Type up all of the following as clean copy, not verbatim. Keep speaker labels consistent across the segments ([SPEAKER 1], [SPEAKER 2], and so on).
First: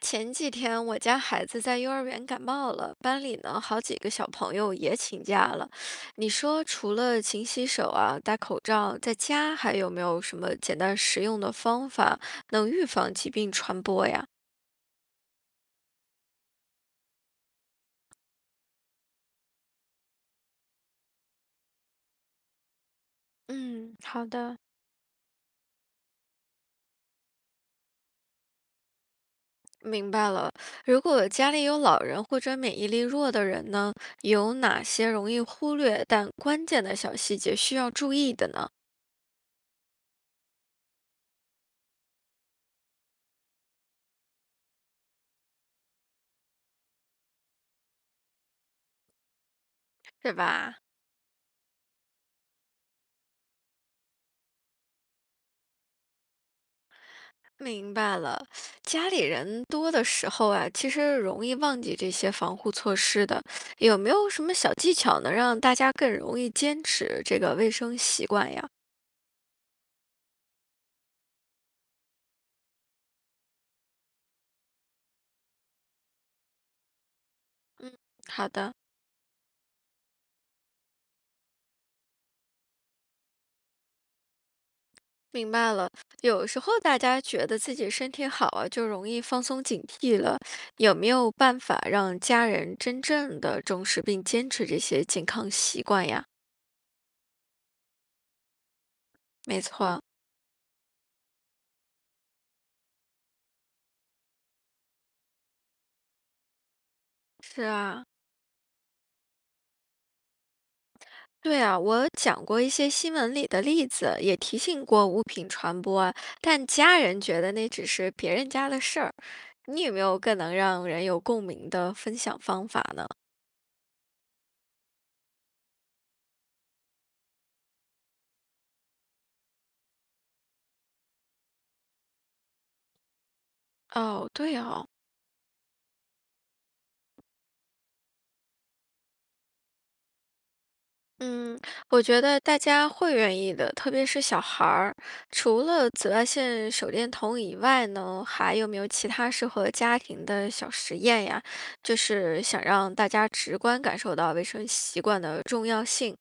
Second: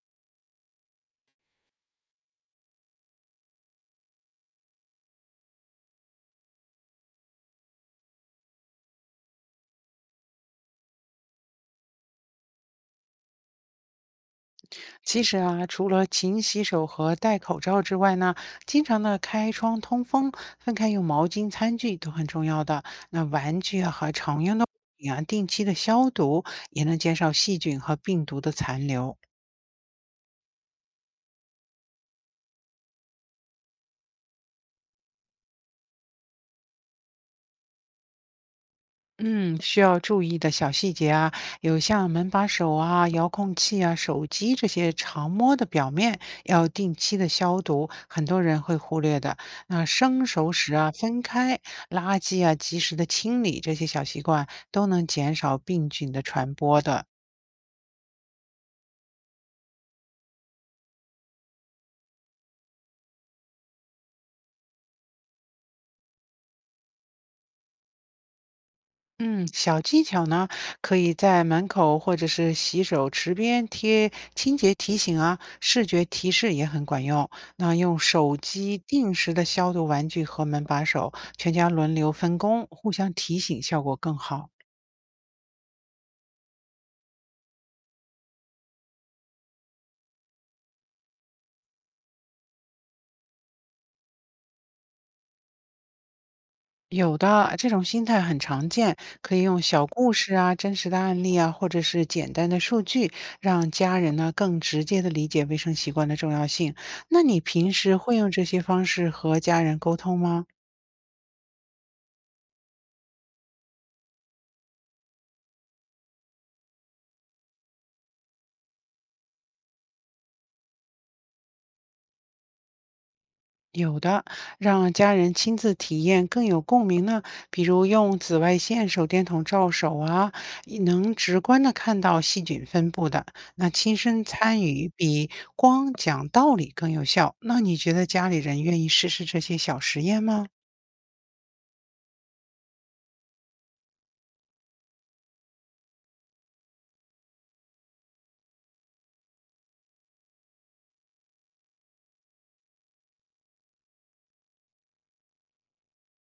[SPEAKER 1] 前几天我家孩子在幼儿园感冒了，班里呢好几个小朋友也请假了。你说除了勤洗手啊、戴口罩，在家还有没有什么简单实用的方法能预防疾病传播呀？
[SPEAKER 2] 其实啊，除了勤洗手和戴口罩之外呢，经常的开窗通风、分开用毛巾、餐具都很重要的。那玩具啊
[SPEAKER 1] 嗯，
[SPEAKER 2] 和
[SPEAKER 1] 好
[SPEAKER 2] 常用
[SPEAKER 1] 的。
[SPEAKER 2] 的物品啊，定期的消毒，也能减少细菌和病毒的残留。
[SPEAKER 1] 明白了，如果家里有老人或者免疫力弱的人呢，有哪些容易忽略但关键的小细节需要注意的呢？
[SPEAKER 2] 嗯，需要注意的小细节啊，有像门把手啊、遥控器啊、手机这些常摸的表面，要定期的消毒，很多人会忽略的。那生
[SPEAKER 1] 是
[SPEAKER 2] 熟食
[SPEAKER 1] 吧？
[SPEAKER 2] 啊分开，垃圾啊及时的清理，这些小习惯都能减少病菌的传播的。
[SPEAKER 1] 明白了，家里人多的时候啊，其实容易忘记这些防护措施的。有没有什么小技巧能让大家更容易坚持这个卫生习惯呀？
[SPEAKER 2] 嗯，小技巧呢，可以在门口或者是洗手池边贴清洁提醒啊，视觉提示也很管用。那
[SPEAKER 1] 嗯，
[SPEAKER 2] 用手
[SPEAKER 1] 好的，
[SPEAKER 2] 机定时的消毒玩具和门把手，全家轮流分工，互相提醒，效果更好。
[SPEAKER 1] 明白了。有时候大家觉得自己身体好啊，就容易放松警惕了。有没有办法让家人真正的重视并坚持这些健康习惯呀？
[SPEAKER 2] 有的这种心态很常见，可以用
[SPEAKER 1] 没
[SPEAKER 2] 小
[SPEAKER 1] 错，
[SPEAKER 2] 故事啊、真实的案例啊，或者是简单的数据，让家人呢更直接的理解卫生习惯的重要性。那你
[SPEAKER 1] 是
[SPEAKER 2] 平时
[SPEAKER 1] 啊。
[SPEAKER 2] 会用这些方式和家人沟通吗？
[SPEAKER 1] 对啊，我讲过一些新闻里的例子，也提醒过物品传播，但家人觉得那只是别人家的事儿。你有没有更能让人有共鸣的分享方法呢？
[SPEAKER 2] 有的，让家人亲自体验更有共鸣呢。比如用紫外线手电筒照手啊，也能直观的看到细菌分布的。那亲身
[SPEAKER 1] 哦，对
[SPEAKER 2] 参
[SPEAKER 1] 哦，
[SPEAKER 2] 与比光讲道理更有效。那你觉得家里人愿意试试这些小实验吗？
[SPEAKER 1] 嗯，我觉得大家会愿意的，特别是小孩儿。除了紫外线手电筒以外呢，还有没有其他适合家庭的小实验呀？就是想让大家直观感受到卫生习惯的重要性。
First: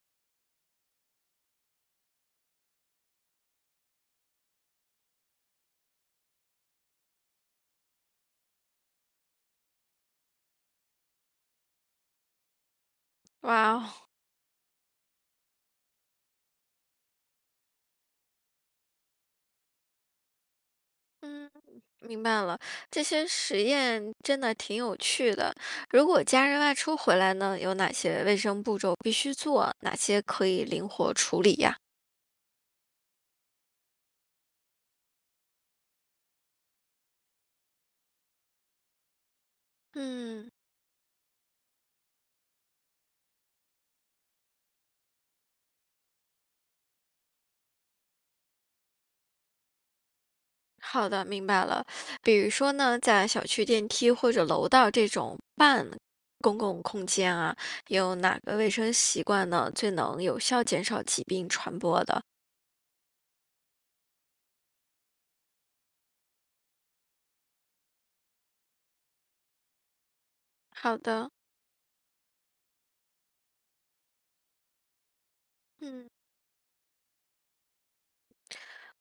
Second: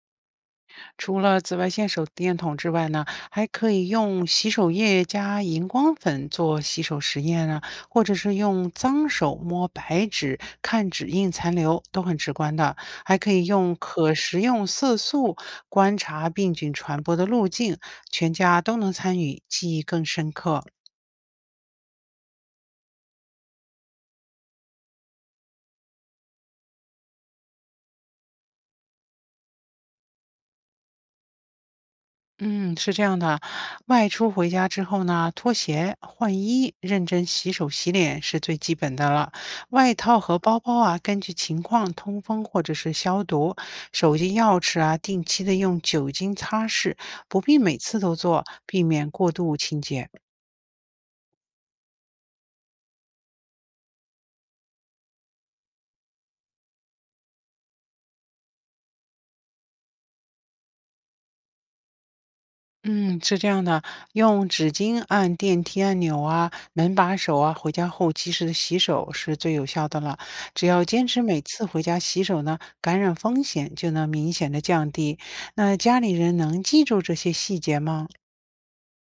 [SPEAKER 2] 除了紫外线手电筒之外呢，还可以用洗手液加荧光粉做洗手实验啊，或者是用脏手摸白纸看指印残留，都很直观的。还可以
[SPEAKER 1] 哇
[SPEAKER 2] 用
[SPEAKER 1] 哦，
[SPEAKER 2] 可食用色素观察病菌传播的路径，全家都能参与，记忆更深刻。
[SPEAKER 1] 嗯。明白了，这些实验真的挺有趣的。如果家人外出回来呢，有哪些卫生步骤必须做？哪些可以灵活处理呀？
[SPEAKER 2] 嗯，是这样的，外出回家之后呢，脱鞋、换衣、认真洗手洗脸是最基本的了。外套和
[SPEAKER 1] 嗯，
[SPEAKER 2] 包包啊，根据情况通风或者是消毒。手机、钥匙啊，定期的用酒精擦拭，不必每次都做，避免过度清洁。
[SPEAKER 1] 好的，明白了。比如说呢，在小区电梯或者楼道这种半公共空间啊，有哪个卫生习惯呢，最能有效减少疾病传播的？
[SPEAKER 2] 嗯，是这样的，用纸巾按电梯按钮啊，门把手啊，回家后及时的洗手是最有效的了。只要
[SPEAKER 1] 好
[SPEAKER 2] 坚持
[SPEAKER 1] 的，
[SPEAKER 2] 每次回家洗手呢，感染风险就能明显的降低。那家
[SPEAKER 1] 嗯。
[SPEAKER 2] 里人能记住这些细节吗？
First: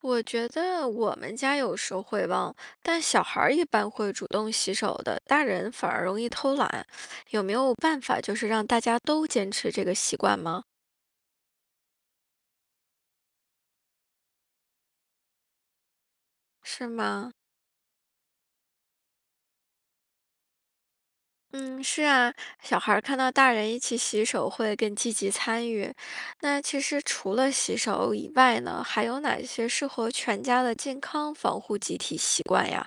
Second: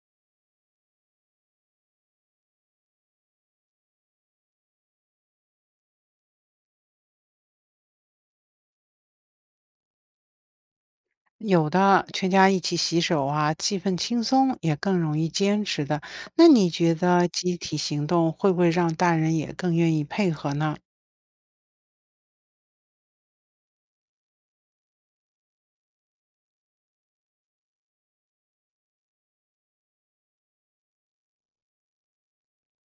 [SPEAKER 1] 我觉得我们家有时候会忘，但小孩儿一般会主动洗手的，大人反而容易偷懒。有没有办法，就是让大家都坚持这个习惯吗？
[SPEAKER 2] 有的，全家一起洗手啊，气氛轻松，也更容易坚持的。那你
[SPEAKER 1] 是
[SPEAKER 2] 觉得
[SPEAKER 1] 吗？
[SPEAKER 2] 集体行动会不会让大人也更愿意配合呢？
[SPEAKER 1] 嗯，是啊，小孩儿看到大人一起洗手会更积极参与。那其实除了洗手以外呢，还有哪些适合全家的健康防护集体习惯呀？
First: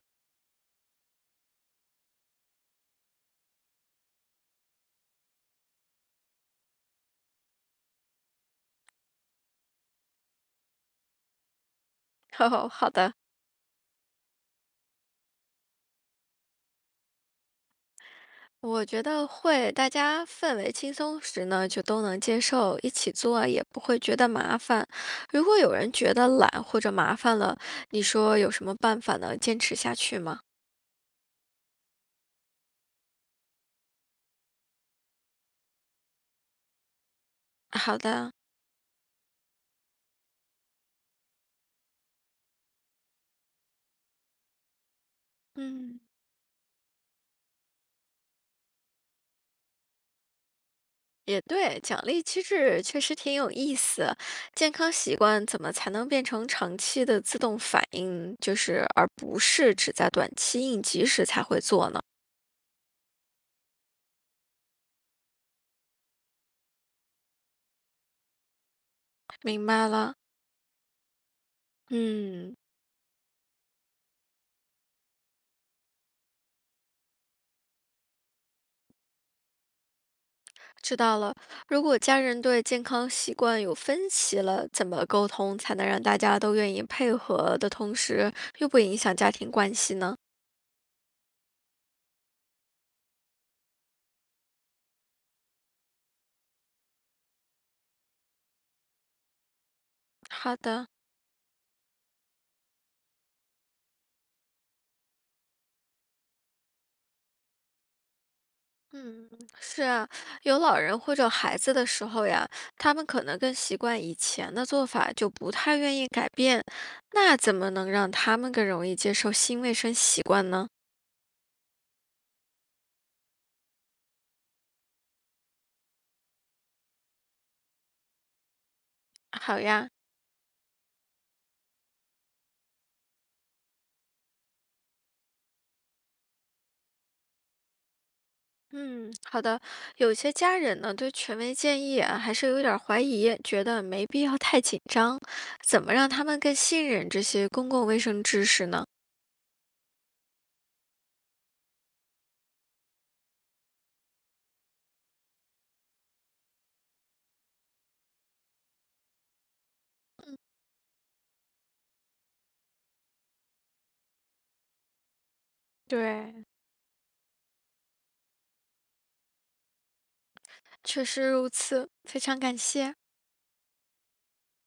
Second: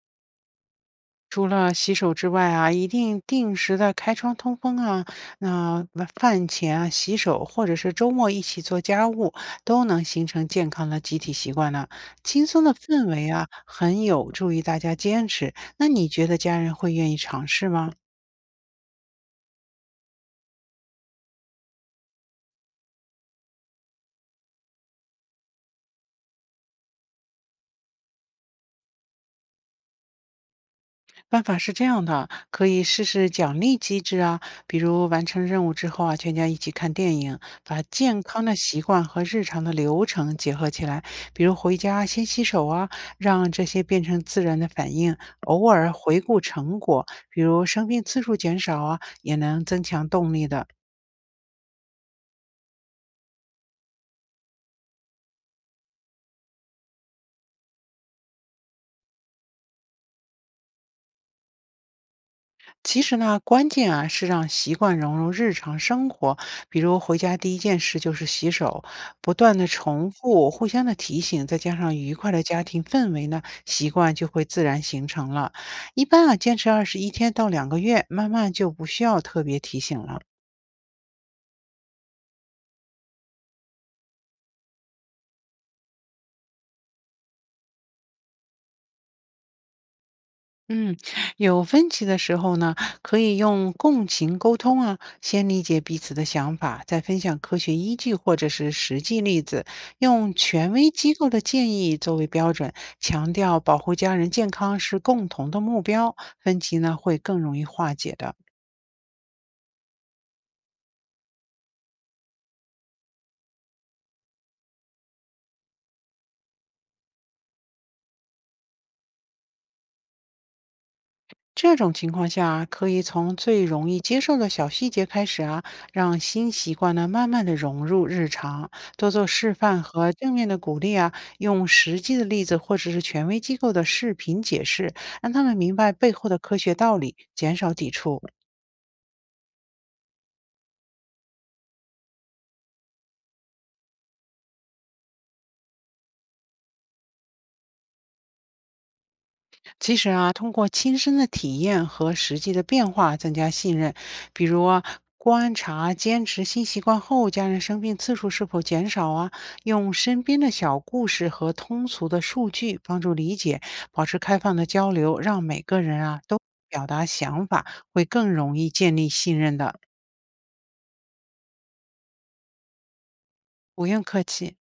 [SPEAKER 2] 除了洗手之外啊，一定定时的开窗通风啊。那晚饭前啊洗手，或者是周末一起做家务，都能形成健康的集体习惯呢。轻松
[SPEAKER 1] 哦，
[SPEAKER 2] 的
[SPEAKER 1] 好
[SPEAKER 2] 氛
[SPEAKER 1] 的。
[SPEAKER 2] 围啊，很有助于大家坚持。那你觉得家人会愿意尝试吗？
[SPEAKER 1] 我觉得会，大家氛围轻松时呢，就都能接受，一起做也不会觉得麻烦。如果有人觉得懒或者麻烦了，你说有什么办法能坚持下去吗？
[SPEAKER 2] 办法是这样的，可以试试奖励机制啊，比如完成任务之后啊，全家一起看电影，把
[SPEAKER 1] 好
[SPEAKER 2] 健
[SPEAKER 1] 的，
[SPEAKER 2] 康的习惯和日常的流程结合起来，比如回家先洗手啊，让这些变成自然的反应。偶尔
[SPEAKER 1] 嗯，
[SPEAKER 2] 回顾成果，比如生病次数减少啊，也能增强动力的。
[SPEAKER 1] 也对，奖励机制确实挺有意思。健康习惯怎么才能变成长期的自动反应，就是而不是只在短期应急时才会做呢？
[SPEAKER 2] 其实呢，关键啊是让习惯融入日常生活，比如回家第一件事就是洗手，不断
[SPEAKER 1] 明
[SPEAKER 2] 的
[SPEAKER 1] 白
[SPEAKER 2] 重
[SPEAKER 1] 了，
[SPEAKER 2] 复，互相的提醒，再加上愉快的
[SPEAKER 1] 嗯。
[SPEAKER 2] 家庭氛围呢，习惯就会自然形成了。一般啊，坚持21天到2个月，慢慢就不需要特别提醒了。
[SPEAKER 1] 知道了。如果家人对健康习惯有分歧了，怎么沟通才能让大家都愿意配合的同时，又不影响家庭关系呢？
[SPEAKER 2] 嗯，有分歧的时候呢，可以用共情沟通啊，先理解彼此的想法，再分享科学依据或者是实际例子，用
[SPEAKER 1] 好
[SPEAKER 2] 权
[SPEAKER 1] 的。
[SPEAKER 2] 威机构的建议作为标准，强调保护家人健康是共同的目标，分歧呢会更容易化解的。
[SPEAKER 1] 嗯，是啊，有老人或者孩子的时候呀，他们可能更习惯以前的做法，就不太愿意改变。那怎么能让他们更容易接受新卫生习惯呢？
[SPEAKER 2] 这种情况下，可以从最容易接受的小细节开始啊，让新习惯呢慢慢的融入日常，多做示
[SPEAKER 1] 好
[SPEAKER 2] 范
[SPEAKER 1] 呀，
[SPEAKER 2] 和正面的鼓励啊，用实际的例子或者是权威机构的视频解释，让他们明白背后的科学道理，减少抵触。
[SPEAKER 1] 嗯，好的。有些家人呢，对权威建议啊，还是有点儿怀疑，觉得没必要太紧张。怎么让他们更信任这些公共卫生知识呢？
[SPEAKER 2] 其实啊，通过亲身的体验和实际的变化增加信任，比如啊观察坚持新习惯后，家人生病次数是否减少啊？用身边的小故事和通俗的数据帮助理解，保持开放的交流，让每个人啊都
[SPEAKER 1] 对，
[SPEAKER 2] 表达想法，会更容易建立信任的。
[SPEAKER 1] 确实如此，非常感谢。
[SPEAKER 2] 不用客气。